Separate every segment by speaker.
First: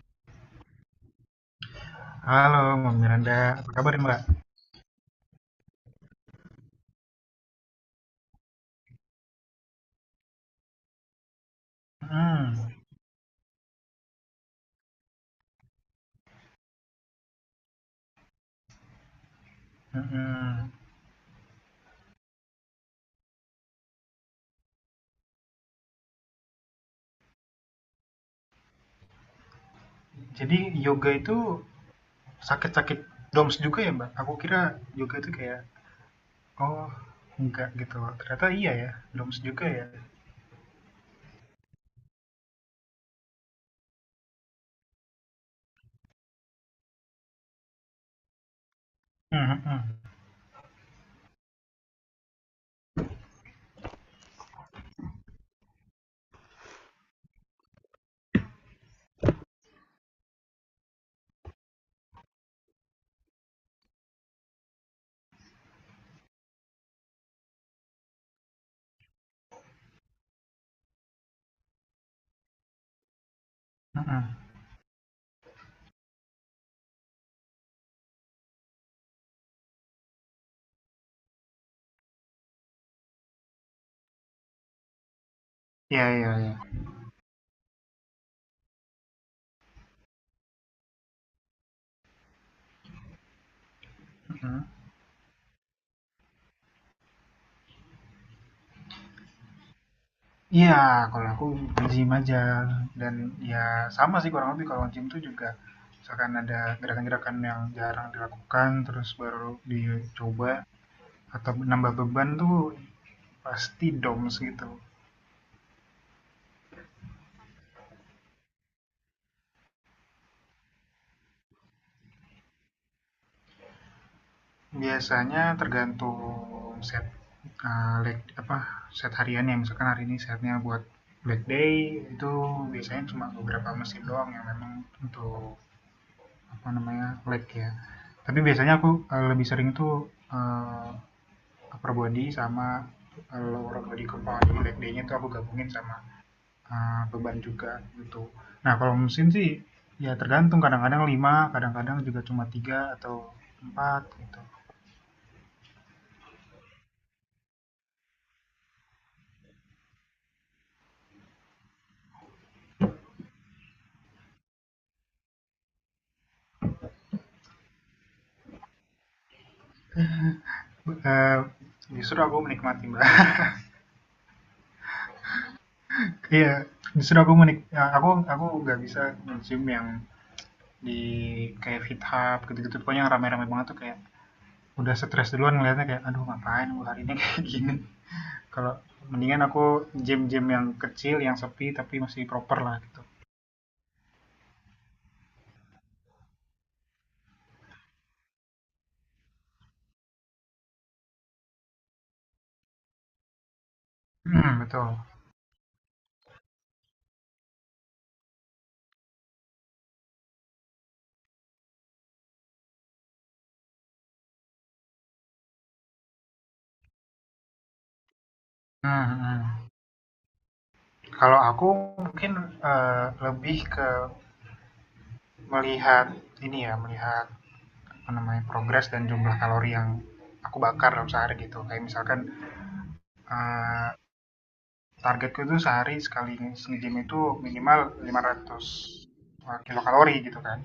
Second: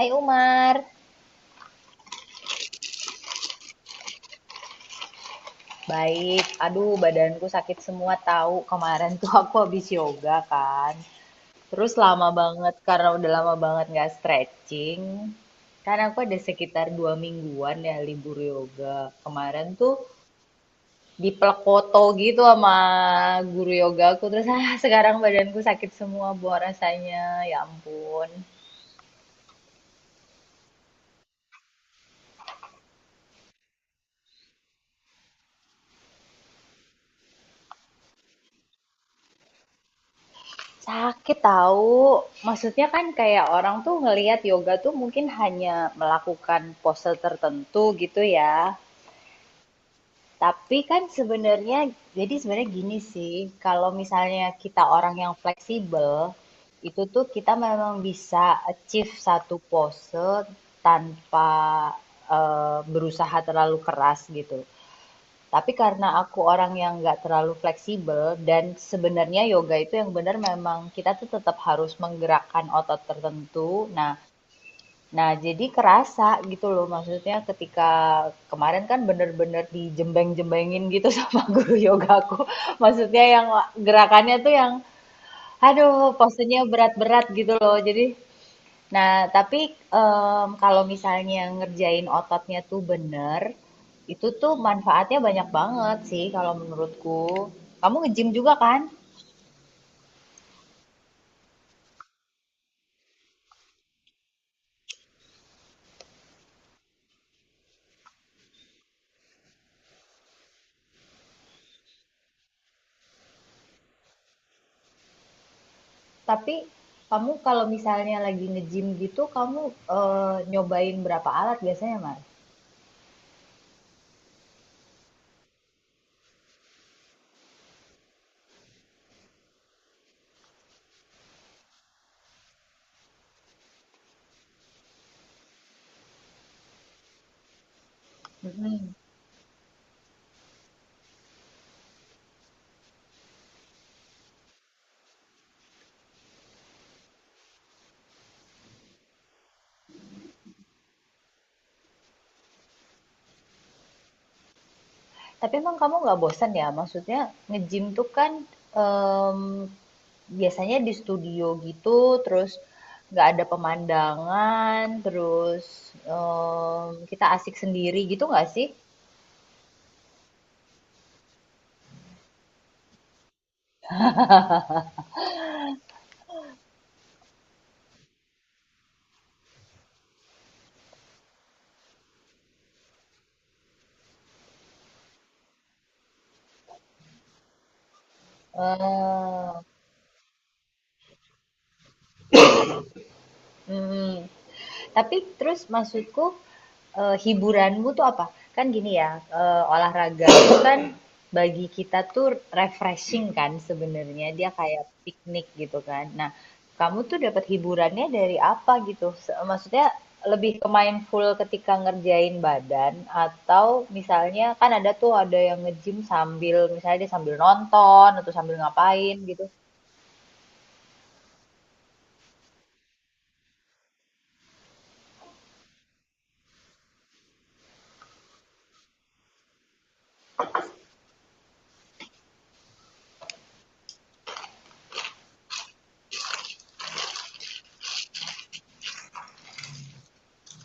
Speaker 1: Hai Umar.
Speaker 2: Halo, Mbak Miranda. Apa kabar, Mbak?
Speaker 1: Baik, aduh badanku sakit semua tahu. Kemarin tuh aku habis yoga kan. Terus lama
Speaker 2: Mhm,
Speaker 1: banget karena udah lama banget nggak stretching. Kan aku ada sekitar 2 mingguan ya libur yoga. Kemarin tuh
Speaker 2: mhm.
Speaker 1: dipelek foto gitu sama guru yoga aku. Terus sekarang badanku sakit semua buah rasanya. Ya ampun.
Speaker 2: Jadi yoga itu sakit-sakit DOMS juga ya, Mbak? Aku kira yoga itu kayak, oh, enggak gitu. Ternyata iya ya, DOMS juga ya.
Speaker 1: Sakit tahu. Maksudnya kan kayak orang tuh ngelihat yoga tuh mungkin hanya melakukan pose tertentu gitu ya.
Speaker 2: Mhm, mhm,
Speaker 1: Tapi kan sebenarnya jadi sebenarnya gini sih, kalau misalnya kita orang yang fleksibel, itu tuh kita memang bisa achieve satu pose tanpa berusaha terlalu keras gitu. Tapi karena aku orang yang nggak terlalu fleksibel dan sebenarnya yoga itu yang benar memang kita tuh tetap harus menggerakkan otot tertentu. Nah,
Speaker 2: mhm.
Speaker 1: nah, jadi kerasa gitu loh maksudnya ketika kemarin kan bener-bener dijembeng-jembengin gitu sama guru yoga aku. Maksudnya yang gerakannya tuh yang
Speaker 2: Iya,
Speaker 1: aduh
Speaker 2: iya, iya.
Speaker 1: posenya berat-berat gitu loh. Jadi. Nah, tapi, kalau misalnya ngerjain ototnya tuh bener, itu tuh
Speaker 2: Mhm.
Speaker 1: manfaatnya banyak banget sih kalau menurutku. Kamu nge-gym juga kan?
Speaker 2: Iya, kalau aku nge-gym aja. Dan ya sama sih kurang lebih kalau nge-gym tuh juga misalkan ada gerakan-gerakan yang jarang dilakukan, terus baru dicoba atau nambah beban tuh pasti DOMS gitu.
Speaker 1: Tapi kamu kalau misalnya lagi nge-gym gitu kamu, nyobain berapa alat biasanya, Mas?
Speaker 2: Biasanya tergantung set leg apa set hariannya. Misalkan hari ini setnya buat Black Day itu biasanya cuma beberapa mesin doang yang memang untuk apa namanya leg ya. Tapi biasanya aku
Speaker 1: Mhm.
Speaker 2: lebih sering tuh eh, upper body sama lower body compound. Jadi leg day-nya tuh aku gabungin sama beban juga gitu. Nah kalau musim sih, ya tergantung kadang-kadang 5, kadang-kadang juga cuma 3 atau 4 gitu.
Speaker 1: Tapi emang kamu nggak bosan ya? Maksudnya nge-gym tuh kan em, biasanya di studio gitu, terus nggak ada pemandangan, terus kita asik sendiri gitu nggak sih?
Speaker 2: Eee, Justru aku menikmati, Mbak, iya yeah, justru aku menik ya, aku nggak bisa musim yang di kayak fit hop gitu-gitu, pokoknya yang rame-rame banget tuh kayak udah stres duluan ngelihatnya kayak, "Aduh, ngapain gua hari ini kayak gini." Kalau mendingan
Speaker 1: Eh,
Speaker 2: aku gym-gym yang kecil, yang sepi tapi masih proper lah gitu.
Speaker 1: mm, Tapi terus maksudku, hiburanmu tuh apa? Kan gini ya, olahraga itu kan bagi kita tuh refreshing kan sebenarnya, dia
Speaker 2: Mhm,
Speaker 1: kayak
Speaker 2: betul.
Speaker 1: piknik gitu kan. Nah, kamu tuh dapat hiburannya dari apa gitu? Maksudnya lebih ke mindful ketika ngerjain badan atau misalnya kan ada tuh ada yang nge-gym sambil misalnya dia sambil nonton atau sambil
Speaker 2: Mhm,
Speaker 1: ngapain gitu?
Speaker 2: mhm. Kalau aku mungkin lebih ke melihat ini ya, melihat apa namanya progres dan jumlah kalori yang aku bakar dalam sehari gitu. Kayak misalkan eh, targetku tuh sehari sekali nge-gym itu minimal 500 kilokalori gitu kan.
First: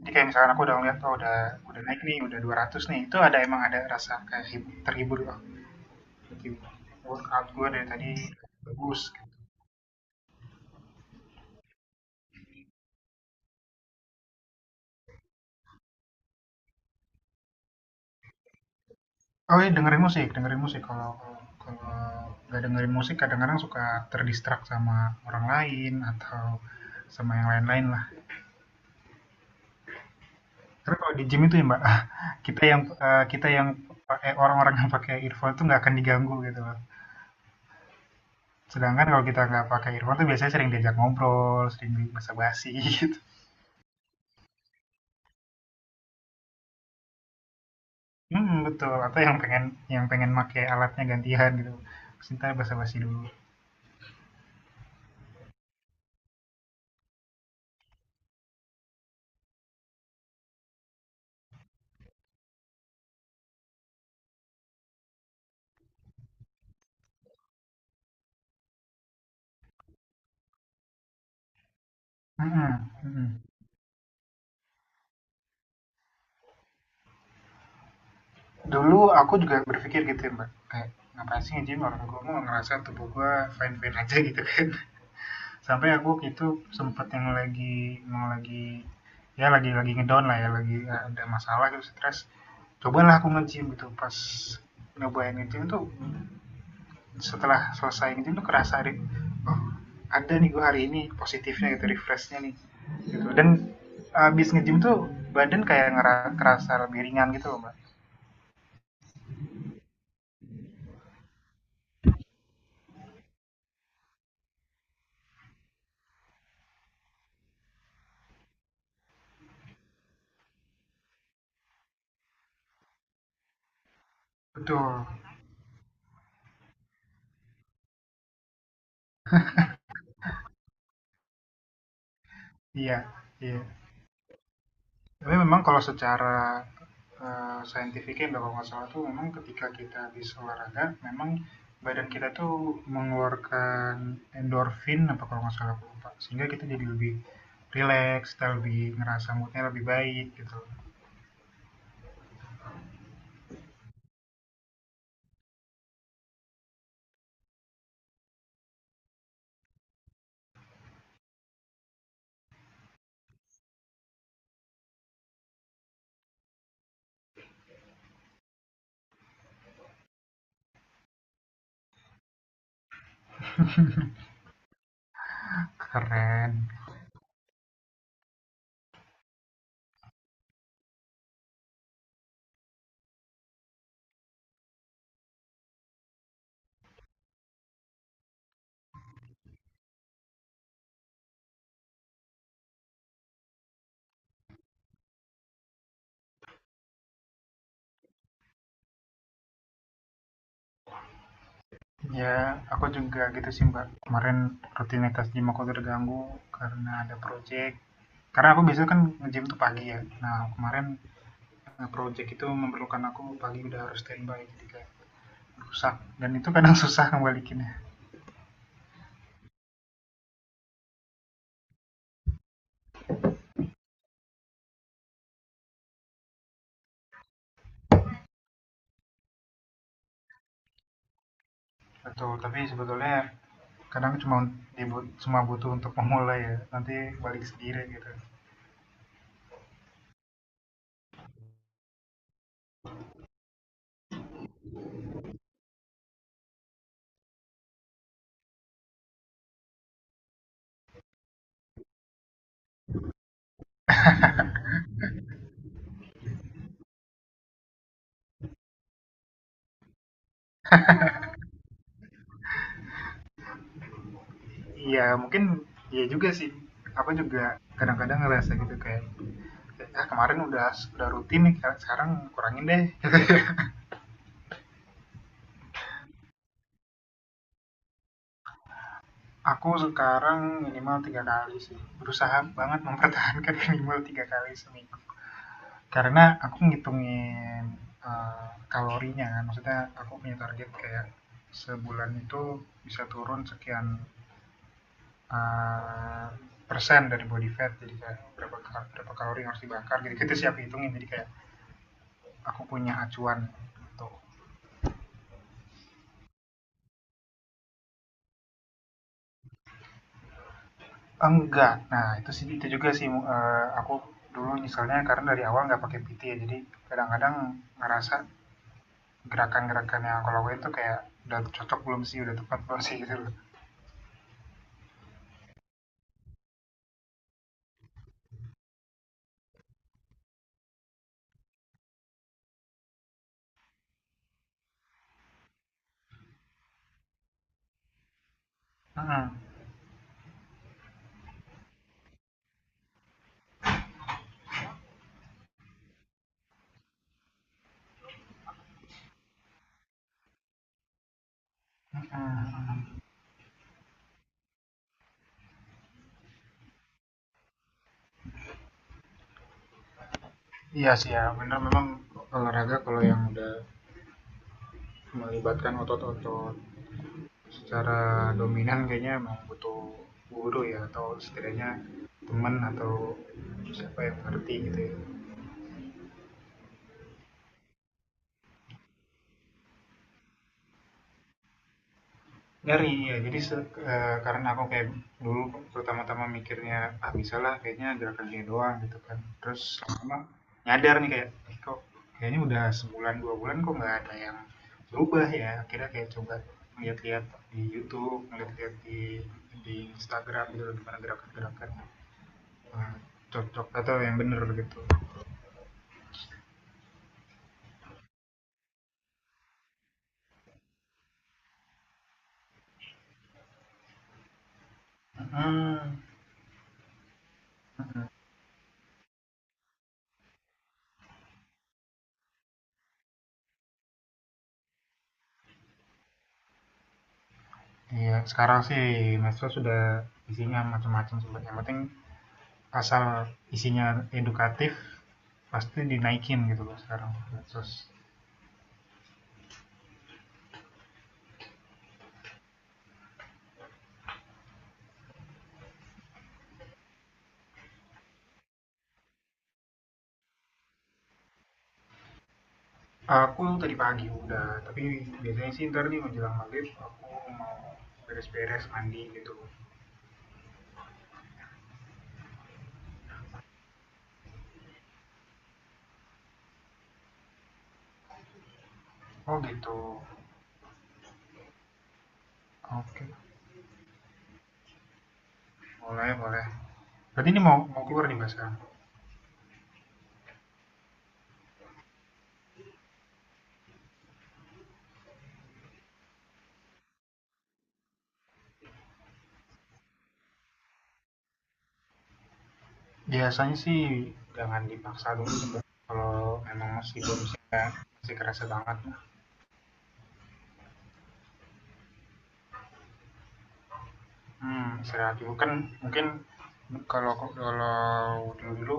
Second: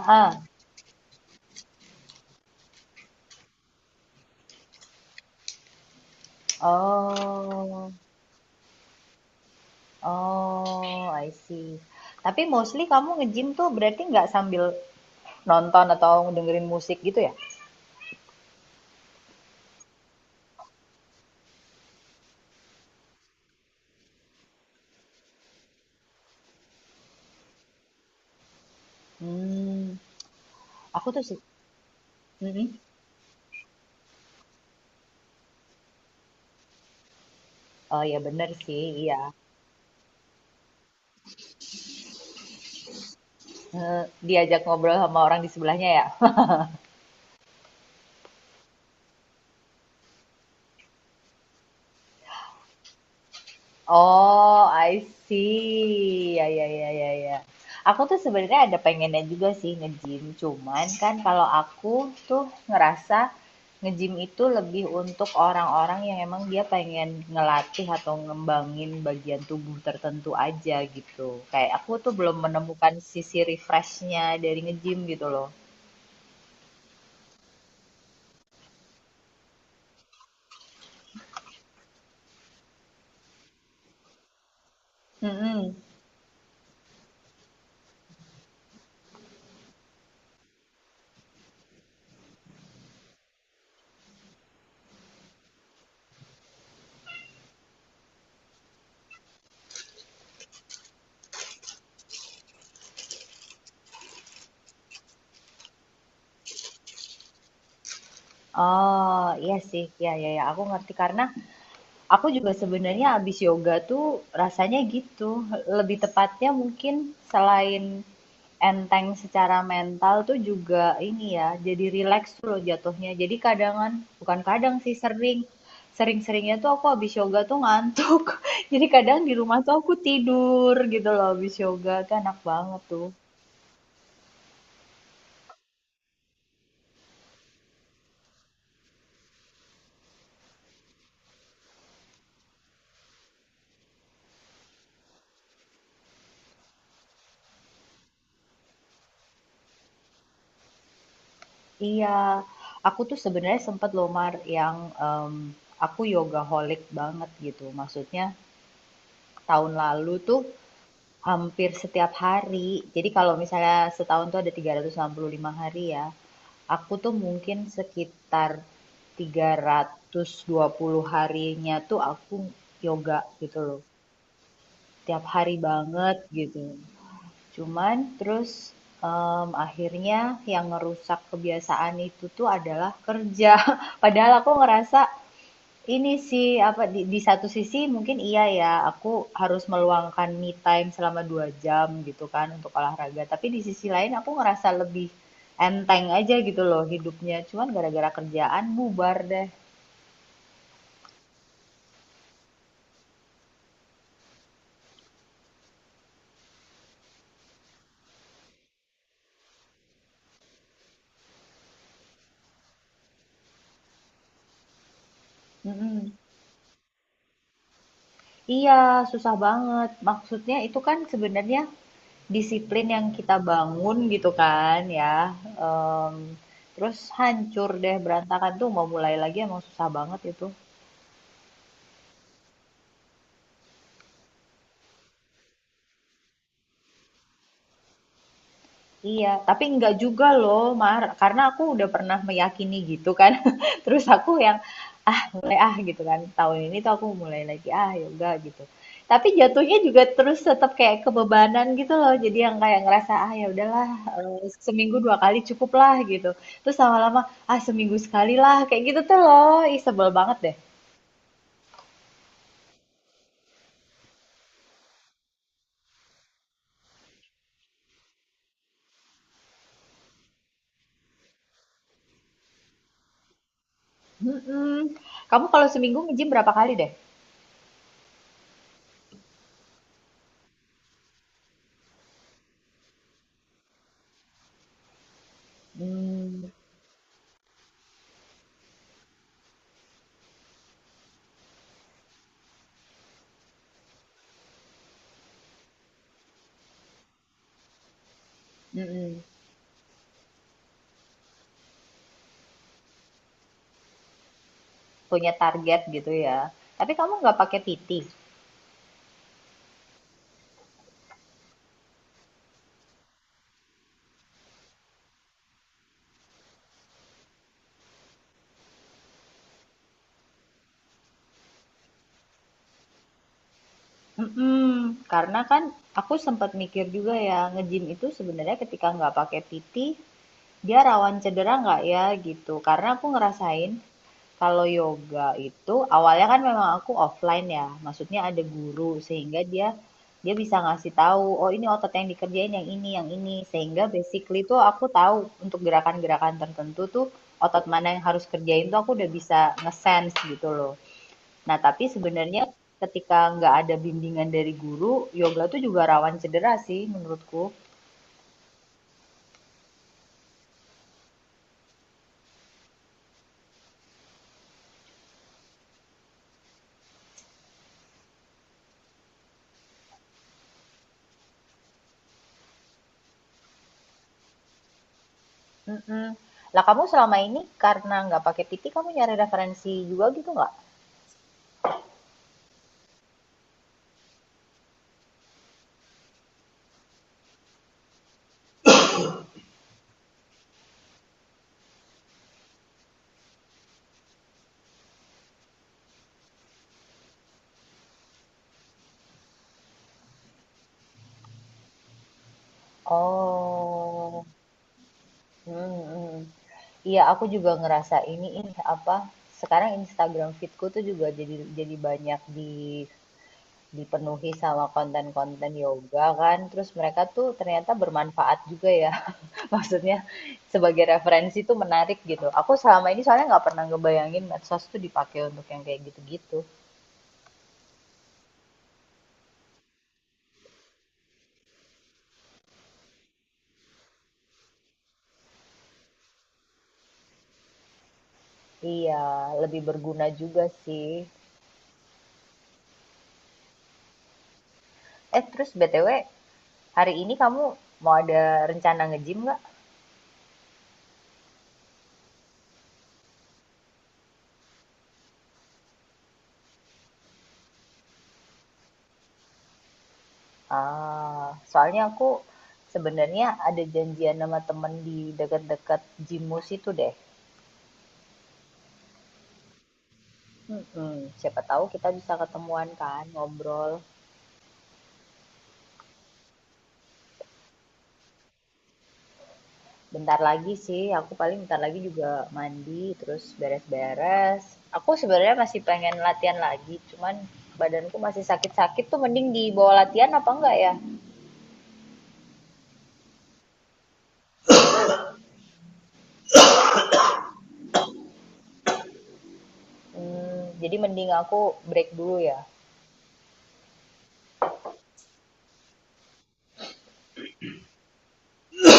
Speaker 2: Jadi kayak misalkan aku udah ngeliat, oh udah naik nih, udah 200 nih, itu ada emang ada rasa kayak terhibur loh. Jadi, workout gue dari
Speaker 1: Oh.
Speaker 2: tadi bagus gitu.
Speaker 1: Oh, I see. Tapi mostly kamu nge-gym tuh berarti nggak sambil nonton atau dengerin musik gitu ya?
Speaker 2: Oh iya, dengerin musik, dengerin musik. Kalau kalau nggak dengerin musik kadang-kadang suka ter sama orang lain atau sama yang lain-lain lah.
Speaker 1: Hmm,
Speaker 2: Terus
Speaker 1: aku
Speaker 2: kalau
Speaker 1: tuh
Speaker 2: di
Speaker 1: sih.
Speaker 2: gym itu ya, Mbak,
Speaker 1: Mhm.
Speaker 2: kita yang pakai, orang-orang yang pakai earphone itu nggak akan diganggu gitu loh.
Speaker 1: Oh ya bener sih,
Speaker 2: Sedangkan kalau
Speaker 1: iya.
Speaker 2: kita nggak pakai earphone tuh biasanya sering diajak ngobrol, sering di basa-basi gitu.
Speaker 1: Eh, diajak ngobrol sama orang di sebelahnya ya.
Speaker 2: Hmm, betul, atau yang pengen pakai alatnya gantian gitu, terus entar basa-basi dulu.
Speaker 1: Oh, I see. Ya ya ya ya ya. Aku tuh sebenarnya ada pengennya juga sih nge-gym, cuman kan kalau aku tuh ngerasa nge-gym itu lebih untuk orang-orang yang emang dia pengen ngelatih atau ngembangin bagian tubuh tertentu aja gitu. Kayak aku tuh belum
Speaker 2: Hmm.
Speaker 1: menemukan sisi
Speaker 2: Mhm.
Speaker 1: refreshnya dari nge-gym gitu loh.
Speaker 2: Dulu aku juga berpikir gitu ya, mbak, kayak ngapain sih nge-gym, orang gue mau ngerasa tubuh gue fine fine aja gitu kan.
Speaker 1: Mm-mm.
Speaker 2: Sampai aku itu sempet yang lagi ya lagi ngedown lah, ya lagi ada masalah gitu, stres. Cobalah aku nge-gym gitu. Pas nyobain nge-gym tuh, setelah selesai nge-gym tuh kerasa deh, oh, ada nih gue hari ini positifnya gitu, refreshnya nih gitu. Dan abis nge-gym tuh badan kayak ngerasa lebih ringan gitu loh, mbak.
Speaker 1: Oh, iya sih. Ya ya ya, aku ngerti karena aku juga sebenarnya abis yoga tuh rasanya gitu. Lebih tepatnya mungkin selain enteng secara mental tuh juga ini ya, jadi relax tuh loh jatuhnya. Jadi kadangan, bukan kadang sih
Speaker 2: Betul.
Speaker 1: sering, sering-seringnya tuh aku abis yoga tuh ngantuk. Jadi kadang di rumah tuh aku tidur gitu loh abis yoga, kan enak banget
Speaker 2: Iya,
Speaker 1: tuh.
Speaker 2: iya. Tapi memang kalau secara, saintifiknya kalau nggak salah tuh memang ketika kita habis olahraga, memang badan kita tuh mengeluarkan endorfin apa kalau nggak salah, aku lupa. Sehingga kita jadi lebih rileks, kita lebih ngerasa moodnya lebih baik gitu.
Speaker 1: Iya, aku tuh sebenarnya sempet loh Mar aku yoga holic banget gitu. Maksudnya tahun lalu tuh hampir setiap hari. Jadi kalau misalnya setahun tuh ada 365 hari ya, aku tuh mungkin sekitar 320 harinya tuh aku yoga gitu loh. Tiap hari banget gitu.
Speaker 2: Keren.
Speaker 1: Cuman terus akhirnya yang ngerusak kebiasaan itu tuh adalah kerja. Padahal aku ngerasa ini sih, apa, di satu sisi mungkin iya ya, aku harus meluangkan me time selama 2 jam gitu kan untuk olahraga, tapi di sisi lain aku ngerasa lebih enteng aja gitu loh hidupnya, cuman gara-gara kerjaan bubar deh.
Speaker 2: Ya, aku juga gitu sih, Mbak. Kemarin rutinitas gym aku terganggu karena ada project. Karena aku biasanya kan nge-gym tuh pagi ya. Nah, kemarin, projek itu memerlukan aku pagi udah harus standby, jadi kayak rusak,
Speaker 1: Mhm.
Speaker 2: dan itu kadang susah ngebalikinnya.
Speaker 1: Iya, susah banget. Maksudnya itu kan sebenarnya disiplin yang kita bangun gitu kan ya, Em, terus hancur deh berantakan tuh mau mulai lagi emang susah banget itu.
Speaker 2: Betul, tapi sebetulnya kadang cuma cuma butuh untuk memulai ya, nanti balik sendiri gitu.
Speaker 1: Iya, tapi enggak juga loh, Mar. Karena aku udah pernah meyakini gitu kan. Terus aku yang, ah mulai ah gitu kan. Tahun ini tuh aku mulai lagi, ah yoga gitu. Tapi jatuhnya juga terus tetap kayak kebebanan gitu loh. Jadi yang kayak ngerasa, ah ya udahlah, seminggu 2 kali cukup lah gitu. Terus lama-lama, ah seminggu sekali lah. Kayak gitu tuh loh. Ih, sebel banget deh.
Speaker 2: Iya, mungkin. Iya juga sih, aku juga kadang-kadang ngerasa gitu kayak, ah, kemarin udah rutin nih, sekarang kurangin deh.
Speaker 1: Mm-mm. Kamu kalau seminggu nge-gym berapa kali deh?
Speaker 2: Aku sekarang minimal 3 kali sih, berusaha banget mempertahankan minimal 3 kali seminggu. Karena
Speaker 1: Hmm,
Speaker 2: aku ngitungin, kalorinya kan, maksudnya aku punya target kayak sebulan itu bisa turun sekian, eee, persen dari body fat, jadi kayak berapa berapa
Speaker 1: mm-mm.
Speaker 2: kalori yang harus dibakar, jadi kita siap hitungin, jadi kayak aku punya acuan gitu.
Speaker 1: Punya target gitu ya. Tapi kamu nggak pakai PT?
Speaker 2: Enggak, nah itu sih, itu juga sih, aku dulu misalnya karena dari awal nggak pakai PT ya, jadi kadang-kadang ngerasa gerakan-gerakan yang aku lakuin tuh kayak udah cocok belum sih, udah tepat belum sih gitu loh.
Speaker 1: Mhm, karena kan aku sempat mikir juga ya, nge-gym itu sebenarnya ketika nggak pakai PT, dia rawan cedera nggak ya gitu. Karena aku ngerasain kalau yoga itu awalnya kan memang aku offline ya, maksudnya ada guru
Speaker 2: Mhm.
Speaker 1: sehingga dia dia bisa ngasih tahu, oh ini otot yang dikerjain yang ini, yang ini. Sehingga basically tuh aku tahu untuk gerakan-gerakan tertentu tuh otot mana yang harus kerjain tuh aku udah bisa nge-sense gitu loh. Nah, tapi sebenarnya
Speaker 2: Mm-mm.
Speaker 1: ketika nggak ada bimbingan dari guru, yoga tuh juga rawan cedera sih menurutku.
Speaker 2: Iya sih ya, benar, memang olahraga kalau yang udah melibatkan otot-otot secara dominan kayaknya memang butuh guru ya, atau setidaknya teman atau siapa yang ngerti gitu ya.
Speaker 1: Mm-mm. Lah kamu selama ini karena nggak pakai PT kamu nyari referensi juga gitu nggak?
Speaker 2: Ngeri, ya. Jadi, karena aku kayak dulu pertama-tama mikirnya, "Ah, bisalah kayaknya gerakan ini doang," gitu kan. Terus lama-lama nyadar nih kayak, "Ih, kok kayaknya udah sebulan, 2 bulan kok nggak ada yang berubah ya?" Akhirnya kayak coba lihat-lihat di YouTube, lihat-lihat di Instagram gitu gimana gerakan-gerakan, eee, cocok atau yang
Speaker 1: Oh,
Speaker 2: bener gitu.
Speaker 1: hmm, iya aku juga ngerasa ini apa? Sekarang Instagram feedku tuh juga jadi banyak di dipenuhi sama konten-konten
Speaker 2: Mhm,
Speaker 1: yoga kan. Terus mereka tuh ternyata
Speaker 2: mhm.
Speaker 1: bermanfaat juga ya. Maksudnya sebagai referensi itu menarik gitu. Aku selama ini soalnya nggak pernah ngebayangin medsos tuh dipakai untuk yang kayak gitu-gitu.
Speaker 2: Iya, uh-huh, uh-huh. Sekarang sih mesra sudah isinya macam-macam sebenarnya, yang penting asal isinya edukatif pasti dinaikin gitu loh sekarang, terus.
Speaker 1: Iya, lebih berguna juga sih. Terus BTW, hari ini kamu mau ada rencana nge-gym nggak?
Speaker 2: Aku tadi pagi udah, tapi biasanya sih ntar nih menjelang maghrib aku mau beres-beres mandi gitu.
Speaker 1: Ah, soalnya aku sebenarnya ada janjian sama temen di dekat-dekat gymmu itu deh.
Speaker 2: Oh, gitu.
Speaker 1: Mm-mm, siapa tahu kita bisa ketemuan kan,
Speaker 2: Oke,
Speaker 1: ngobrol.
Speaker 2: boleh, boleh. Berarti ini mau mau keluar nih, mas, sekarang?
Speaker 1: Bentar lagi sih, aku paling bentar lagi juga mandi, terus beres-beres. Aku sebenarnya masih pengen latihan lagi, cuman badanku masih sakit-sakit tuh mending dibawa latihan apa enggak ya?
Speaker 2: Biasanya sih jangan dipaksa dulu, kalau memang masih belum siap, masih kerasa banget.
Speaker 1: Hmm, jadi mending aku break dulu ya.
Speaker 2: Hmm, istirahat dulu kan mungkin. Kalau kalau dulu dulu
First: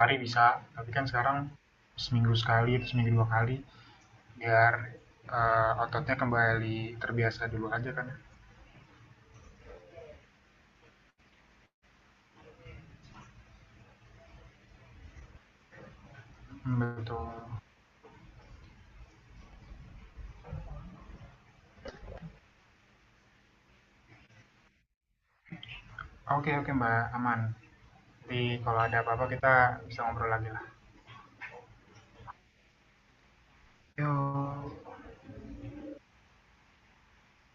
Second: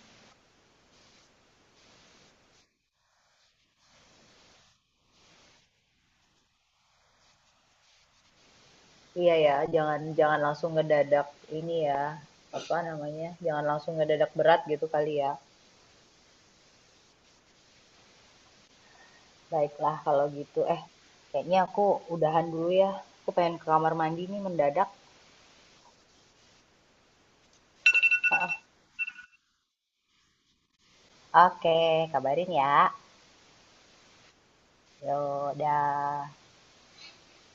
Speaker 2: hari bisa, tapi kan sekarang seminggu sekali atau seminggu 2 kali biar ototnya kembali terbiasa dulu aja kan.
Speaker 1: Iya ya, jangan jangan langsung ngedadak ini ya. Apa namanya? Jangan langsung ngedadak berat gitu kali ya.
Speaker 2: Hmm, betul.
Speaker 1: Baiklah kalau gitu. Kayaknya aku udahan dulu ya. Aku pengen ke kamar mandi nih mendadak.
Speaker 2: Oke, oke, mbak, aman. Jadi
Speaker 1: Ah,
Speaker 2: kalau ada apa-apa kita bisa ngobrol lagi lah.
Speaker 1: oke, kabarin ya.
Speaker 2: Yuk.
Speaker 1: Ya udah.